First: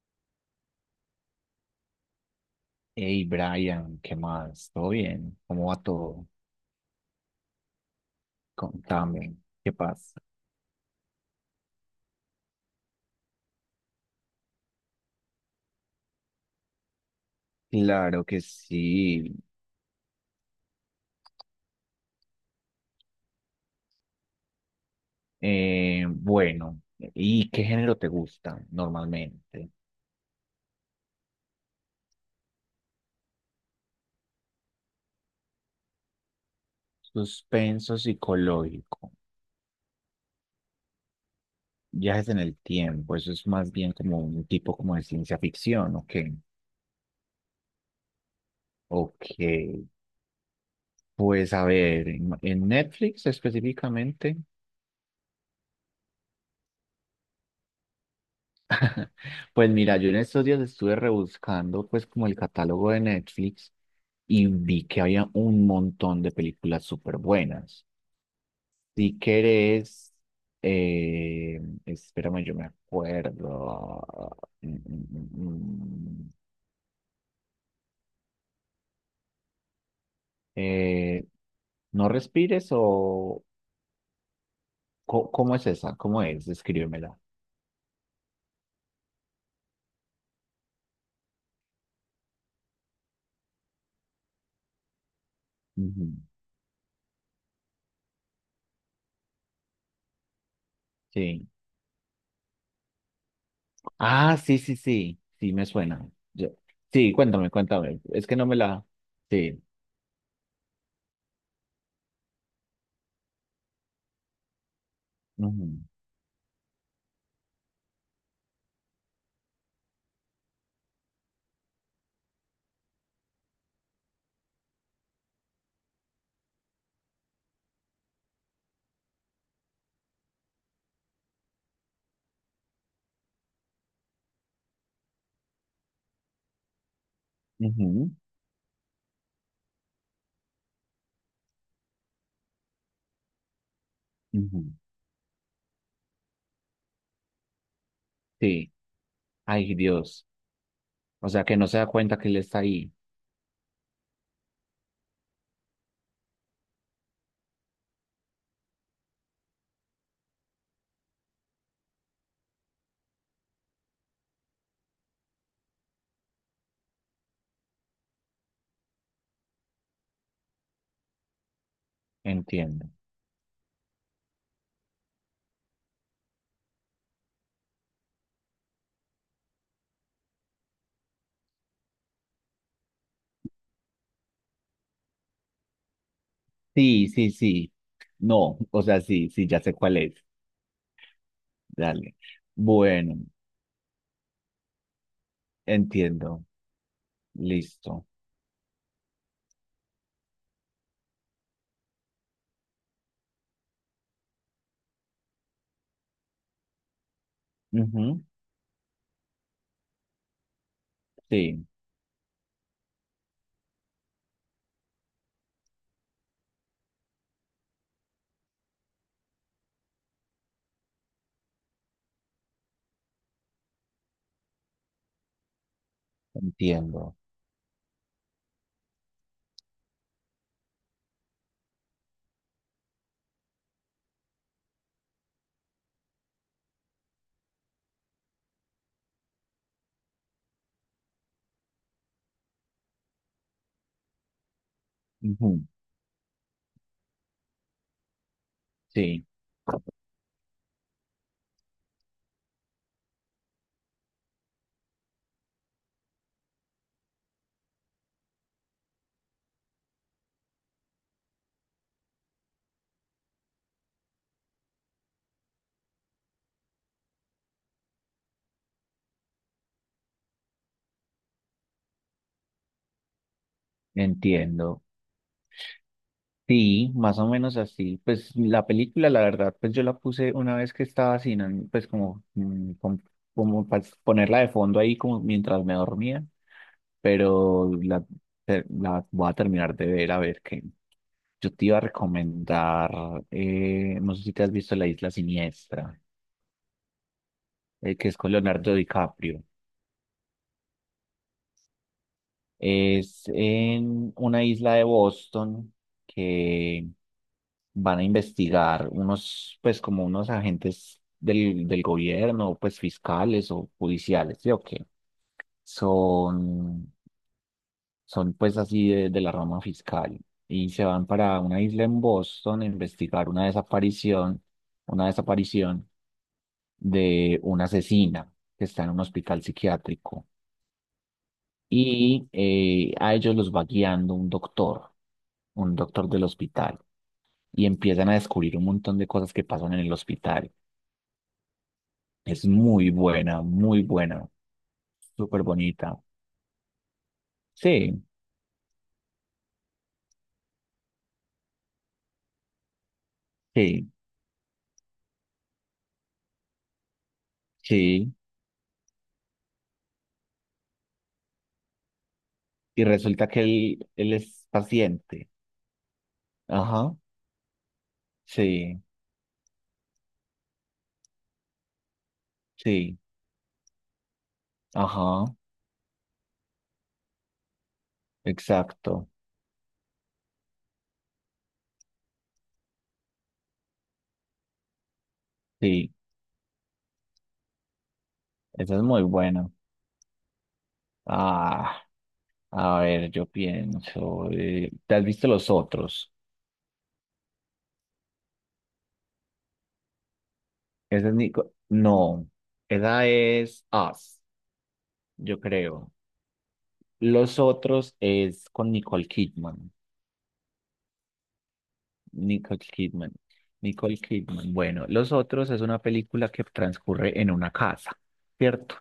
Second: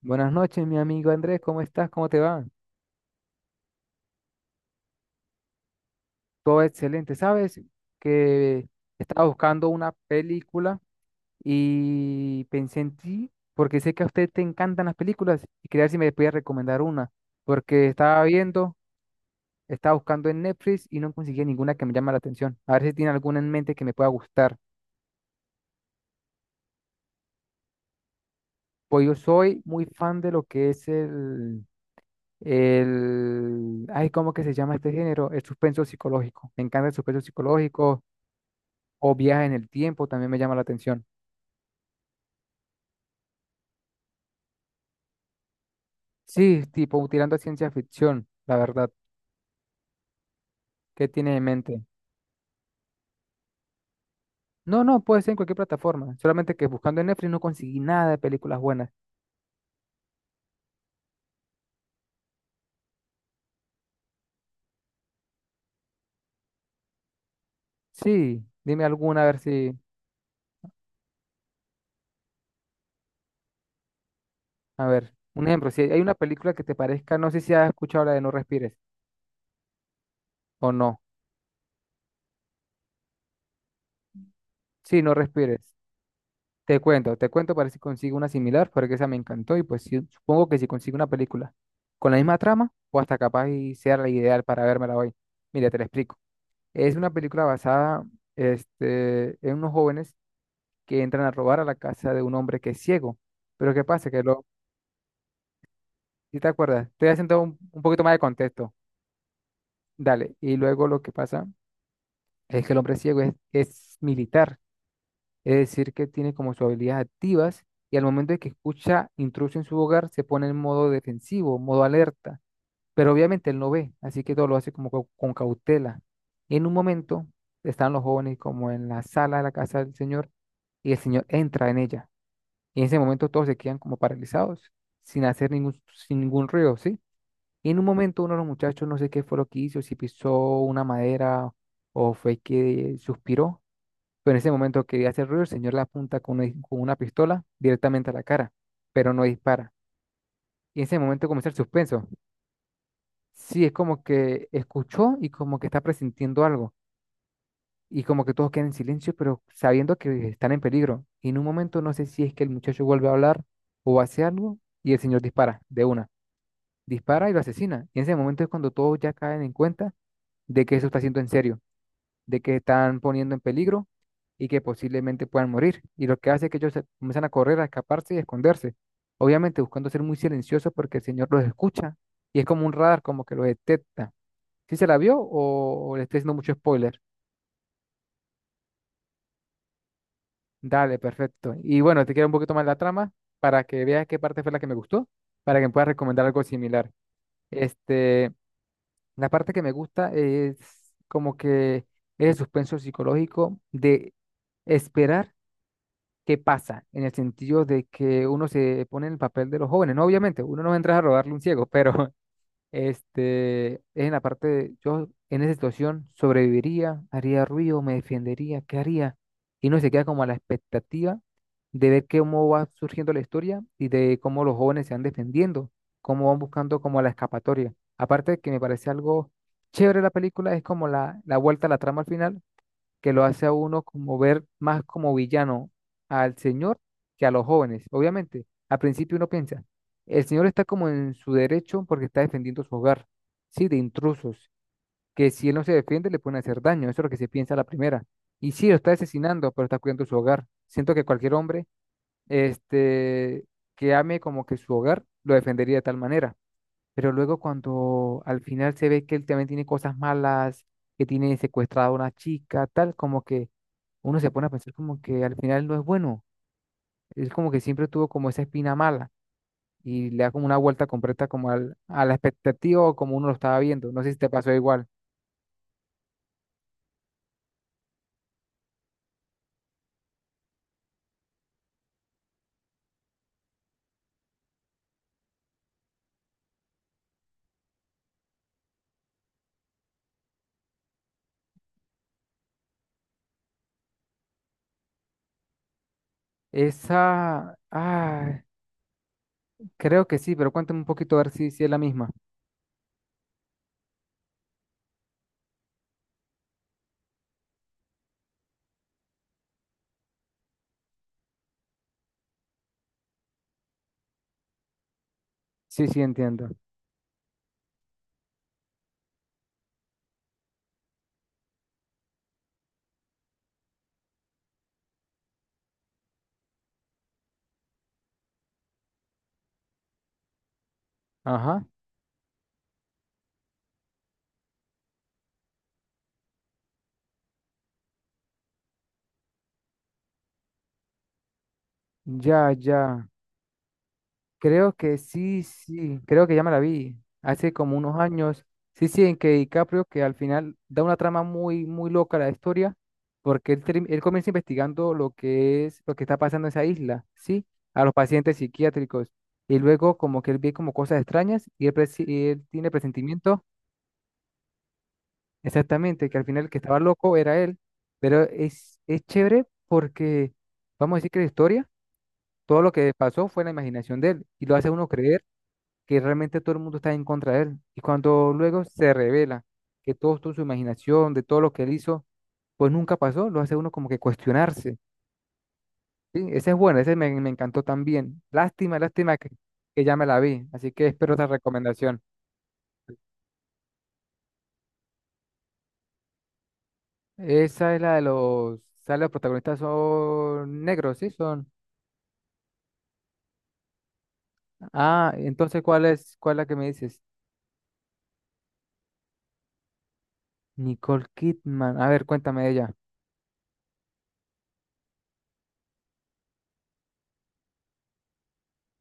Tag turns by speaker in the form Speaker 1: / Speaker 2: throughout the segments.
Speaker 1: Buenas noches, mi amigo Andrés, ¿cómo estás? ¿Cómo te va?
Speaker 2: Hey Brian, ¿qué más? ¿Todo bien? ¿Cómo va todo?
Speaker 1: Todo excelente. Sabes que estaba
Speaker 2: Contame,
Speaker 1: buscando
Speaker 2: ¿qué
Speaker 1: una
Speaker 2: pasa?
Speaker 1: película y pensé en ti porque sé que a usted te encantan las películas y quería ver si me podía recomendar una, porque
Speaker 2: Claro que sí.
Speaker 1: estaba buscando en Netflix y no conseguía ninguna que me llame la atención. A ver si tiene alguna en mente que me pueda gustar.
Speaker 2: Bueno, ¿y qué género te gusta
Speaker 1: Pues yo
Speaker 2: normalmente?
Speaker 1: soy muy fan de lo que es el, ay, ¿cómo que se llama este género? El suspenso psicológico. Me encanta el suspenso
Speaker 2: Suspenso
Speaker 1: psicológico
Speaker 2: psicológico,
Speaker 1: o viajes en el tiempo también me llama la atención.
Speaker 2: viajes en el tiempo, eso es más bien como un tipo como de ciencia ficción, ¿o qué?
Speaker 1: Sí, tipo tirando a ciencia ficción, la verdad.
Speaker 2: Ok,
Speaker 1: ¿Qué tiene en
Speaker 2: pues a
Speaker 1: mente?
Speaker 2: ver, en Netflix específicamente.
Speaker 1: No, no, puede ser en cualquier plataforma. Solamente que buscando en Netflix no conseguí nada de películas buenas.
Speaker 2: Pues mira, yo en estos días estuve rebuscando pues como el catálogo de Netflix y vi que había un montón de películas súper buenas.
Speaker 1: Sí, dime
Speaker 2: Si
Speaker 1: alguna a ver si,
Speaker 2: querés, eh, espérame, yo me acuerdo. Mm,
Speaker 1: a ver,
Speaker 2: mm,
Speaker 1: un
Speaker 2: mm,
Speaker 1: ejemplo, si hay una
Speaker 2: mm.
Speaker 1: película que te parezca, no sé si has escuchado la de No Respires o no.
Speaker 2: Eh, ¿No respires o
Speaker 1: Sí, No
Speaker 2: cómo es
Speaker 1: Respires.
Speaker 2: esa? ¿Cómo es?
Speaker 1: Te cuento,
Speaker 2: Descríbemela.
Speaker 1: te cuento para ver si consigo una similar, porque esa me encantó y pues sí, supongo que si consigo una película con la misma trama, o hasta capaz y sea la ideal para vérmela hoy. Mira, te lo
Speaker 2: Ujú.
Speaker 1: explico. Es una película basada, este, en unos jóvenes que entran a
Speaker 2: Sí.
Speaker 1: robar a la casa de un hombre que es ciego. Pero ¿qué pasa? Que
Speaker 2: Ah,
Speaker 1: lo,
Speaker 2: sí, sí, sí. Sí, me suena.
Speaker 1: si te
Speaker 2: Yo-
Speaker 1: acuerdas, estoy
Speaker 2: Sí,
Speaker 1: haciendo
Speaker 2: cuéntame,
Speaker 1: un
Speaker 2: cuéntame.
Speaker 1: poquito más de
Speaker 2: Es que no me
Speaker 1: contexto.
Speaker 2: la... Sí.
Speaker 1: Dale. Y luego lo que pasa es que el hombre ciego es militar, es decir, que tiene como sus habilidades activas y al momento de que escucha intruso en su hogar se pone en modo defensivo, modo alerta. Pero obviamente él no ve, así que todo lo hace como con cautela. Y en un momento están los jóvenes como en la sala de la casa del Señor y el Señor entra en ella. Y en ese momento todos se quedan como paralizados, sin ningún ruido, ¿sí? Y en un
Speaker 2: Ujú,
Speaker 1: momento uno de los muchachos, no sé qué fue lo que hizo, si pisó una madera o fue que suspiró, pero en ese
Speaker 2: ujú.
Speaker 1: momento quería hacer ruido, el Señor le apunta con con una pistola directamente a la cara,
Speaker 2: Sí,
Speaker 1: pero no dispara.
Speaker 2: ay Dios.
Speaker 1: Y en ese momento
Speaker 2: O sea
Speaker 1: comienza el
Speaker 2: que no se da
Speaker 1: suspenso.
Speaker 2: cuenta que él está ahí.
Speaker 1: Sí, es como que escuchó y como que está presintiendo algo. Y como que todos quedan en silencio, pero sabiendo que están en peligro. Y en un momento no sé si es que el muchacho vuelve a hablar o hace algo y el señor dispara de una. Dispara y lo asesina. Y en ese momento es cuando todos ya caen en cuenta de que eso está siendo en serio, de que
Speaker 2: Entiendo.
Speaker 1: están poniendo en peligro y que posiblemente puedan morir. Y lo que hace es que ellos comienzan a correr, a escaparse y a esconderse. Obviamente buscando ser muy silenciosos porque el señor los escucha y es como un radar, como que los detecta. ¿Sí se la vio o le estoy haciendo mucho spoiler?
Speaker 2: Sí, sí, sí. No, o sea, sí, sí, ya sé cuál es.
Speaker 1: Dale, perfecto. Y bueno, te
Speaker 2: Dale.
Speaker 1: quiero un poquito más la trama
Speaker 2: Bueno,
Speaker 1: para que veas qué parte fue la que me gustó, para que me puedas recomendar algo
Speaker 2: entiendo.
Speaker 1: similar.
Speaker 2: Listo.
Speaker 1: Este, la parte que me gusta es como que es el suspenso psicológico de esperar qué pasa, en el sentido de
Speaker 2: Ujú.
Speaker 1: que uno se pone en el papel de los jóvenes. No, obviamente, uno no entra a robarle un ciego,
Speaker 2: Sí,
Speaker 1: pero Este, es en la parte de, yo en esa situación sobreviviría, haría ruido, me defendería, ¿qué haría? Y uno se queda como a la expectativa de ver cómo va surgiendo la historia y de cómo los jóvenes se van defendiendo, cómo van buscando como la
Speaker 2: entiendo.
Speaker 1: escapatoria. Aparte de que me parece algo chévere la película, es como la vuelta a la trama al final, que lo hace a uno como ver más como villano al señor que a los jóvenes. Obviamente, al principio uno piensa, el señor está como en su derecho porque está defendiendo su hogar, sí, de intrusos, que si él
Speaker 2: Ujú.
Speaker 1: no se defiende le pueden hacer daño, eso es lo que se piensa a la primera. Y sí, lo está
Speaker 2: Sí,
Speaker 1: asesinando, pero está cuidando su hogar. Siento que cualquier hombre, este, que ame como que su hogar, lo defendería de tal manera. Pero luego cuando al final se ve que él también tiene cosas malas, que tiene secuestrada a una chica, tal, como que uno se pone a pensar como que al final no es bueno. Es como que siempre tuvo como esa espina mala y le da como una vuelta completa como a la expectativa o como uno lo estaba viendo. No sé si te pasó
Speaker 2: entiendo.
Speaker 1: igual.
Speaker 2: Sí, más o menos así. Pues la película, la verdad, pues yo la puse una vez que estaba sin, ánimo, pues como, como para ponerla de fondo ahí como mientras me dormía, pero la voy a terminar de ver a ver qué. Yo te iba a recomendar, no sé si te has visto La Isla Siniestra,
Speaker 1: Esa,
Speaker 2: que es con
Speaker 1: ah,
Speaker 2: Leonardo DiCaprio.
Speaker 1: creo que sí, pero cuéntame un poquito a ver si es la misma.
Speaker 2: Es en una isla de Boston que van a investigar unos, pues como unos agentes del gobierno, pues fiscales o judiciales, ¿sí o qué?
Speaker 1: Sí, sí, entiendo.
Speaker 2: Son, son pues así de la rama fiscal y se van para una isla en Boston a investigar una desaparición de una asesina que está en un hospital psiquiátrico
Speaker 1: Ajá,
Speaker 2: y a ellos los va guiando un doctor del hospital, y empiezan a descubrir un montón de cosas que pasan en el hospital. Es
Speaker 1: ya, ya.
Speaker 2: muy buena,
Speaker 1: Creo que sí.
Speaker 2: súper bonita.
Speaker 1: Sí, creo que ya me la vi hace como unos
Speaker 2: Sí,
Speaker 1: años. Sí, sí, en que DiCaprio, que al final da una trama muy, muy loca a la historia, porque él, term-
Speaker 2: sí,
Speaker 1: él comienza investigando lo que está pasando en esa isla, ¿sí? A los
Speaker 2: sí.
Speaker 1: pacientes psiquiátricos. Y luego como que él ve como cosas extrañas y él tiene
Speaker 2: Y resulta que
Speaker 1: presentimiento,
Speaker 2: él es paciente.
Speaker 1: exactamente, que al final el que estaba
Speaker 2: Ajá,
Speaker 1: loco era él. Pero es,
Speaker 2: sí,
Speaker 1: es chévere porque, vamos a decir que la historia, todo lo que
Speaker 2: sí,
Speaker 1: pasó fue la imaginación de él y lo hace uno creer
Speaker 2: ajá,
Speaker 1: que realmente todo el mundo está en contra de él. Y cuando luego se
Speaker 2: exacto,
Speaker 1: revela que todo esto, su imaginación, de todo lo que él hizo, pues nunca pasó, lo hace uno como que cuestionarse.
Speaker 2: sí.
Speaker 1: Sí, ese es bueno, ese me encantó también.
Speaker 2: Esa
Speaker 1: Lástima,
Speaker 2: es muy
Speaker 1: lástima que,
Speaker 2: buena.
Speaker 1: que ya me la vi, así que espero otra
Speaker 2: Ah,
Speaker 1: recomendación.
Speaker 2: a ver, yo pienso, ¿te has visto los otros?
Speaker 1: Esa es la de sale los protagonistas son negros,
Speaker 2: Esa
Speaker 1: ¿sí?
Speaker 2: es
Speaker 1: Son.
Speaker 2: Nico. No, esa es Us,
Speaker 1: Ah,
Speaker 2: yo
Speaker 1: entonces, ¿cuál
Speaker 2: creo.
Speaker 1: es, cuál es la que me dices?
Speaker 2: Los otros es con Nicole Kidman.
Speaker 1: Nicole Kidman. A ver, cuéntame de
Speaker 2: Nicole
Speaker 1: ella.
Speaker 2: Kidman. Nicole Kidman. Bueno, Los otros es una película que transcurre en una casa, ¿cierto?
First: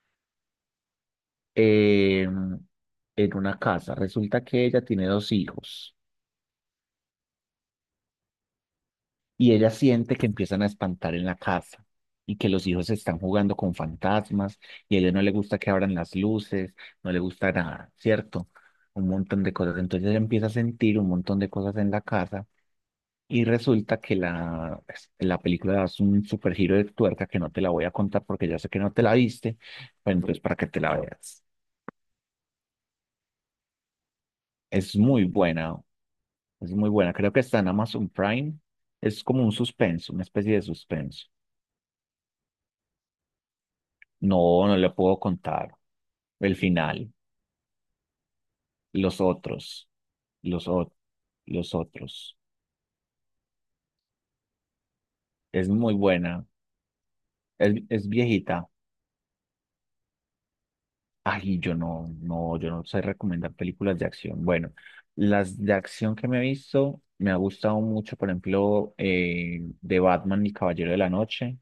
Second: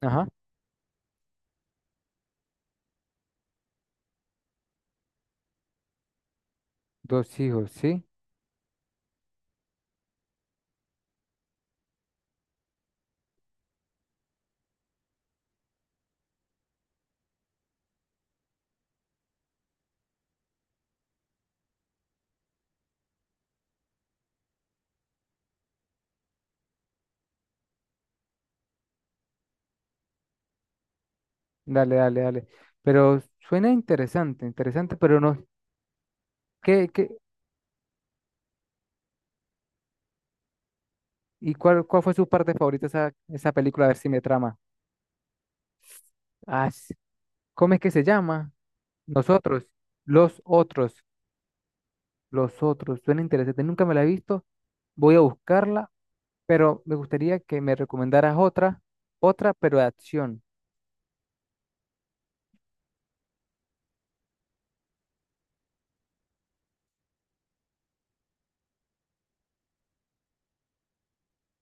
Speaker 1: Ajá.
Speaker 2: Eh, en una casa. Resulta que ella tiene dos hijos.
Speaker 1: Dos hijos, ¿sí?
Speaker 2: Y ella siente que empiezan a espantar en la casa y que los hijos están jugando con fantasmas y a ella no le gusta que abran las luces, no le gusta nada, ¿cierto? Un montón de cosas. Entonces ella empieza a sentir un montón de cosas en la casa y resulta que pues, la película es un super giro de tuerca que no te la voy a contar porque ya sé que no te la viste, pero entonces para que te la veas.
Speaker 1: Dale, dale, dale. Pero suena interesante, interesante,
Speaker 2: Es
Speaker 1: pero
Speaker 2: muy
Speaker 1: no.
Speaker 2: buena, es
Speaker 1: ¿Qué,
Speaker 2: muy
Speaker 1: qué?
Speaker 2: buena. Creo que está en Amazon Prime. Es como un suspenso, una especie de suspenso.
Speaker 1: ¿Y cuál fue su parte favorita esa película? A ver si me trama.
Speaker 2: No, no le puedo contar. El
Speaker 1: Ah,
Speaker 2: final,
Speaker 1: ¿cómo es que se llama?
Speaker 2: los
Speaker 1: Nosotros,
Speaker 2: otros,
Speaker 1: los
Speaker 2: los otros,
Speaker 1: otros,
Speaker 2: los otros.
Speaker 1: los otros. Suena interesante. Nunca me la he visto. Voy a
Speaker 2: Es
Speaker 1: buscarla,
Speaker 2: muy buena.
Speaker 1: pero me gustaría que me
Speaker 2: Es
Speaker 1: recomendaras
Speaker 2: viejita.
Speaker 1: otra, otra, pero de acción.
Speaker 2: Ay, yo no, no, yo no sé recomendar películas de acción. Bueno, las de acción que me he visto, me ha gustado mucho, por ejemplo, de Batman y Caballero de la Noche.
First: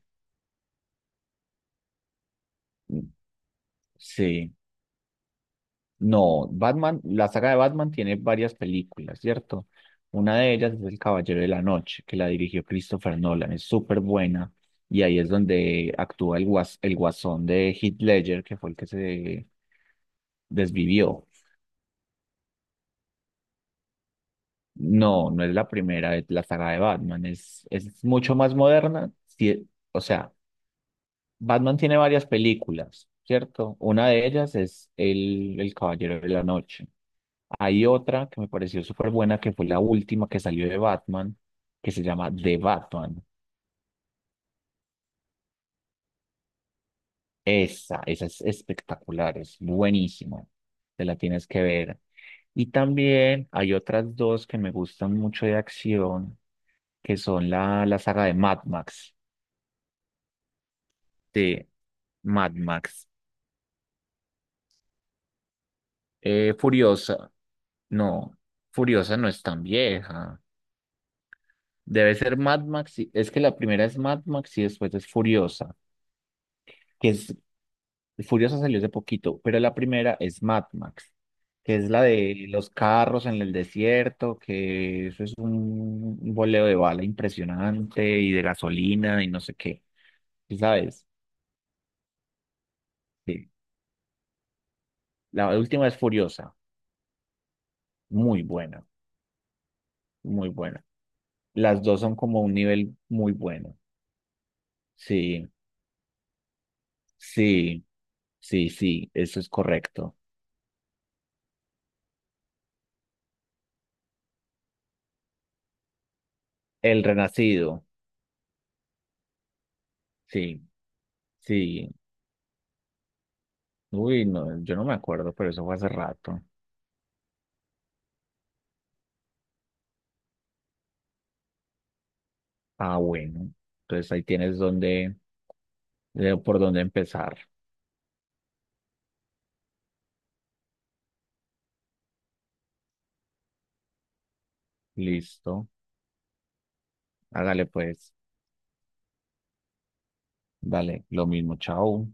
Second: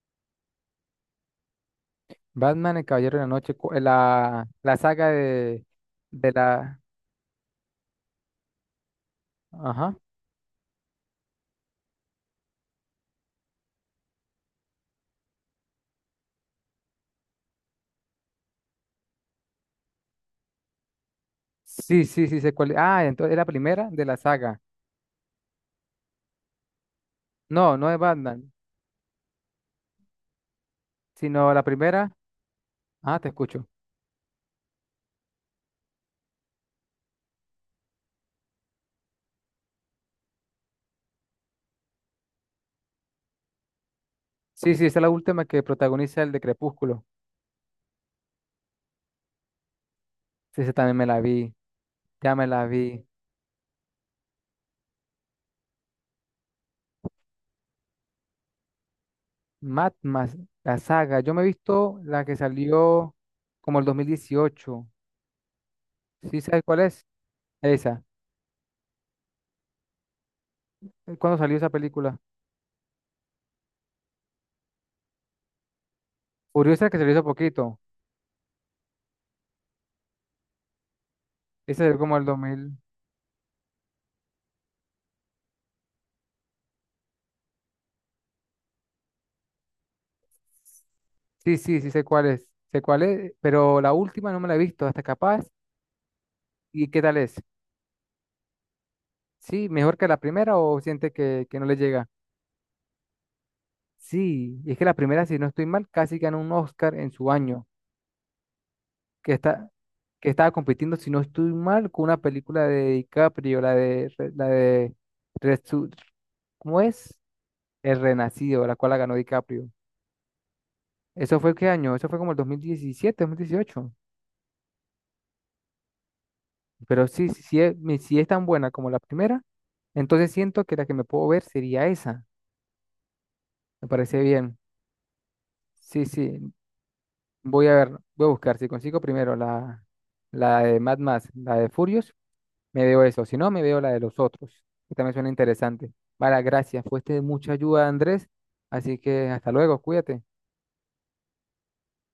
Speaker 1: Batman, el
Speaker 2: Mm.
Speaker 1: Caballero de la Noche, la,
Speaker 2: Sí.
Speaker 1: la saga de
Speaker 2: No,
Speaker 1: la...
Speaker 2: Batman, la saga de Batman tiene varias películas, ¿cierto?
Speaker 1: Ajá.
Speaker 2: Una de ellas es El Caballero de la Noche, que la dirigió Christopher Nolan, es súper buena. Y ahí es donde actúa el guasón de Heath Ledger, que fue el que se desvivió.
Speaker 1: Sí, sí, sí, sé cuál. Ah, entonces es la primera de la saga.
Speaker 2: No, no es la primera, es la saga de Batman,
Speaker 1: No, no es
Speaker 2: es mucho
Speaker 1: Batman,
Speaker 2: más moderna. Sí, o sea,
Speaker 1: sino la
Speaker 2: Batman tiene
Speaker 1: primera.
Speaker 2: varias películas,
Speaker 1: Ah, te escucho.
Speaker 2: ¿cierto? Una de ellas es el Caballero de la Noche. Hay otra que me pareció súper buena, que fue la última que salió de Batman, que se llama The Batman.
Speaker 1: Sí, sí, esa es la última que protagoniza el de Crepúsculo.
Speaker 2: Esa es espectacular, es buenísima.
Speaker 1: Sí, esa también
Speaker 2: Te
Speaker 1: me
Speaker 2: la
Speaker 1: la
Speaker 2: tienes
Speaker 1: vi.
Speaker 2: que ver.
Speaker 1: Ya me la
Speaker 2: Y
Speaker 1: vi.
Speaker 2: también hay otras dos que me gustan mucho de acción, que son la saga de Mad Max.
Speaker 1: Mad Max, la saga. Yo me he
Speaker 2: De
Speaker 1: visto la que
Speaker 2: Mad Max.
Speaker 1: salió como el 2018. ¿Sí sabes cuál es?
Speaker 2: Furiosa.
Speaker 1: Esa.
Speaker 2: No, Furiosa no es tan vieja.
Speaker 1: ¿Cuándo salió esa
Speaker 2: Debe
Speaker 1: película?
Speaker 2: ser Mad Max. Es que la primera es Mad Max y después es Furiosa,
Speaker 1: Furiosa que
Speaker 2: que
Speaker 1: salió hace
Speaker 2: es
Speaker 1: poquito.
Speaker 2: Furiosa salió hace poquito, pero la primera es Mad Max, que
Speaker 1: Esa
Speaker 2: es
Speaker 1: salió
Speaker 2: la
Speaker 1: como el dos
Speaker 2: de los
Speaker 1: mil.
Speaker 2: carros en el desierto, que eso es un boleo de bala impresionante y de gasolina y no sé qué. ¿Sí? ¿Sabes?
Speaker 1: Sí, sí, sí sé cuál es. Sé cuál es,
Speaker 2: Sí.
Speaker 1: pero la última no me la he visto. Hasta capaz.
Speaker 2: La última es Furiosa,
Speaker 1: ¿Y qué tal es?
Speaker 2: muy buena,
Speaker 1: ¿Sí? ¿Mejor que la
Speaker 2: muy
Speaker 1: primera o
Speaker 2: buena.
Speaker 1: siente que, no le
Speaker 2: Las dos
Speaker 1: llega?
Speaker 2: son como un nivel muy bueno.
Speaker 1: Sí, y es que la primera, si no
Speaker 2: Sí,
Speaker 1: estoy mal, casi ganó un Oscar en su año,
Speaker 2: sí, sí, sí,
Speaker 1: que
Speaker 2: eso es
Speaker 1: está,
Speaker 2: correcto.
Speaker 1: que estaba compitiendo, si no estoy mal, con una película de DiCaprio, la de, Resu- ¿cómo
Speaker 2: El
Speaker 1: es?
Speaker 2: Renacido,
Speaker 1: El Renacido, la cual la ganó DiCaprio.
Speaker 2: sí,
Speaker 1: ¿Eso fue qué
Speaker 2: sí.
Speaker 1: año? Eso fue como el 2017, 2018.
Speaker 2: Uy, no, yo no me acuerdo, pero eso fue hace rato.
Speaker 1: Pero sí, sí, sí es, si es tan buena como la primera, entonces siento que la que me puedo ver sería esa.
Speaker 2: Ah, bueno.
Speaker 1: Me
Speaker 2: Entonces
Speaker 1: parece
Speaker 2: ahí
Speaker 1: bien.
Speaker 2: tienes donde,
Speaker 1: Sí, sí,
Speaker 2: por dónde empezar.
Speaker 1: voy a buscar si consigo primero la de Mad Max, la de Furious, Me veo eso, si no, me veo la de los otros, que también suena
Speaker 2: Listo.
Speaker 1: interesante. Vale, gracias, fuiste de mucha
Speaker 2: Hágale
Speaker 1: ayuda,
Speaker 2: pues.
Speaker 1: Andrés, así que hasta luego, cuídate.
Speaker 2: Dale, lo mismo. Chao.